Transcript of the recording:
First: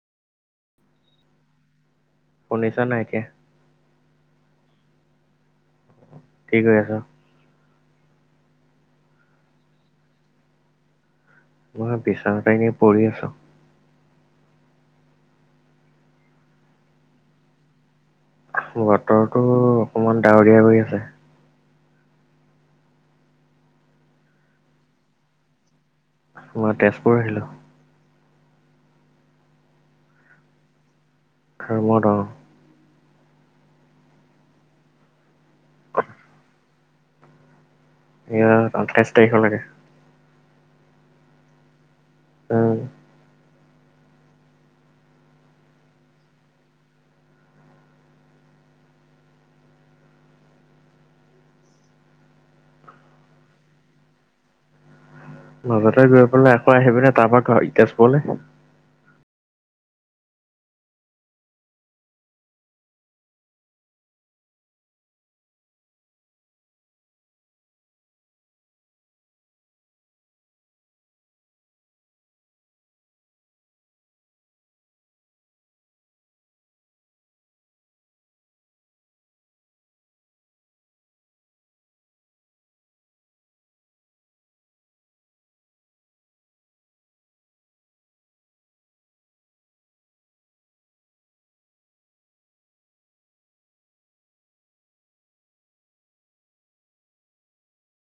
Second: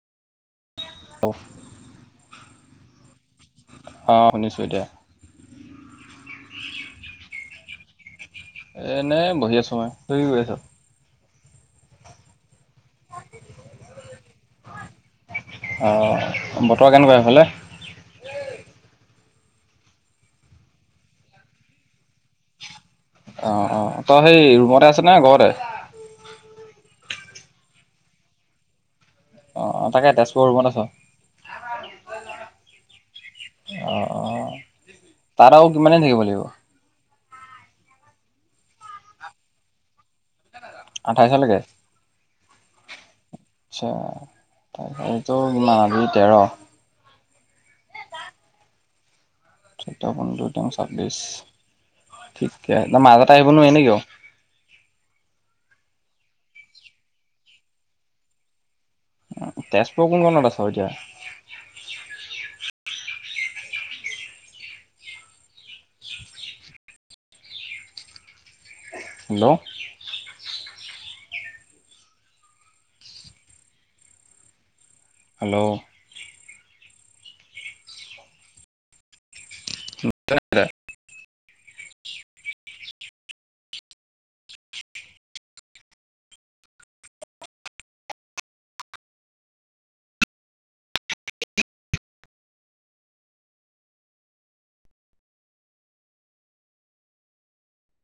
Off শুনিছা নে নাই এতিয়া। অ' শুনিছো এতিয়া। কি কৰি আছ? এনে বহি আছোঁ মই। তুমি কি কৰি আছ? মই বিচনাতে এনে পৰি আছো। অ' বতৰ কেনেকুৱা সেইফালে। বতৰটো অকমান ডাৱৰীয়া হৈ আছে। অ' অ' তই সেই ৰুমতে আছে নে ঘৰতে। মই তেজপুৰ আহিলো। অ' তাকে তেজপুৰ ৰুমত আছ। ৰুমত অ' অ' অ' তাত আৰু কিমান দিন থাকিব লাগিব। ইয়াত আঠাইছ তাৰিখলৈকে। আঠাইশলৈকে। অ' আচ্ছা এইতো নাভিতে ৰ। চৈধ্য পোন্ধৰ তেওঁ ছাব্বিশ ঠিকে তই মাজতে আহিব নোৱাৰি নেকি অ'। মাজতে গৈ পেলাই আকৌ আহি পিনে তাৰ পৰা আকৌ তেজপুৰলৈ। তেজপুৰ কোন কনত আছ এতিয়া। হেল্ল'। হেল্ল' ব [unintelligible]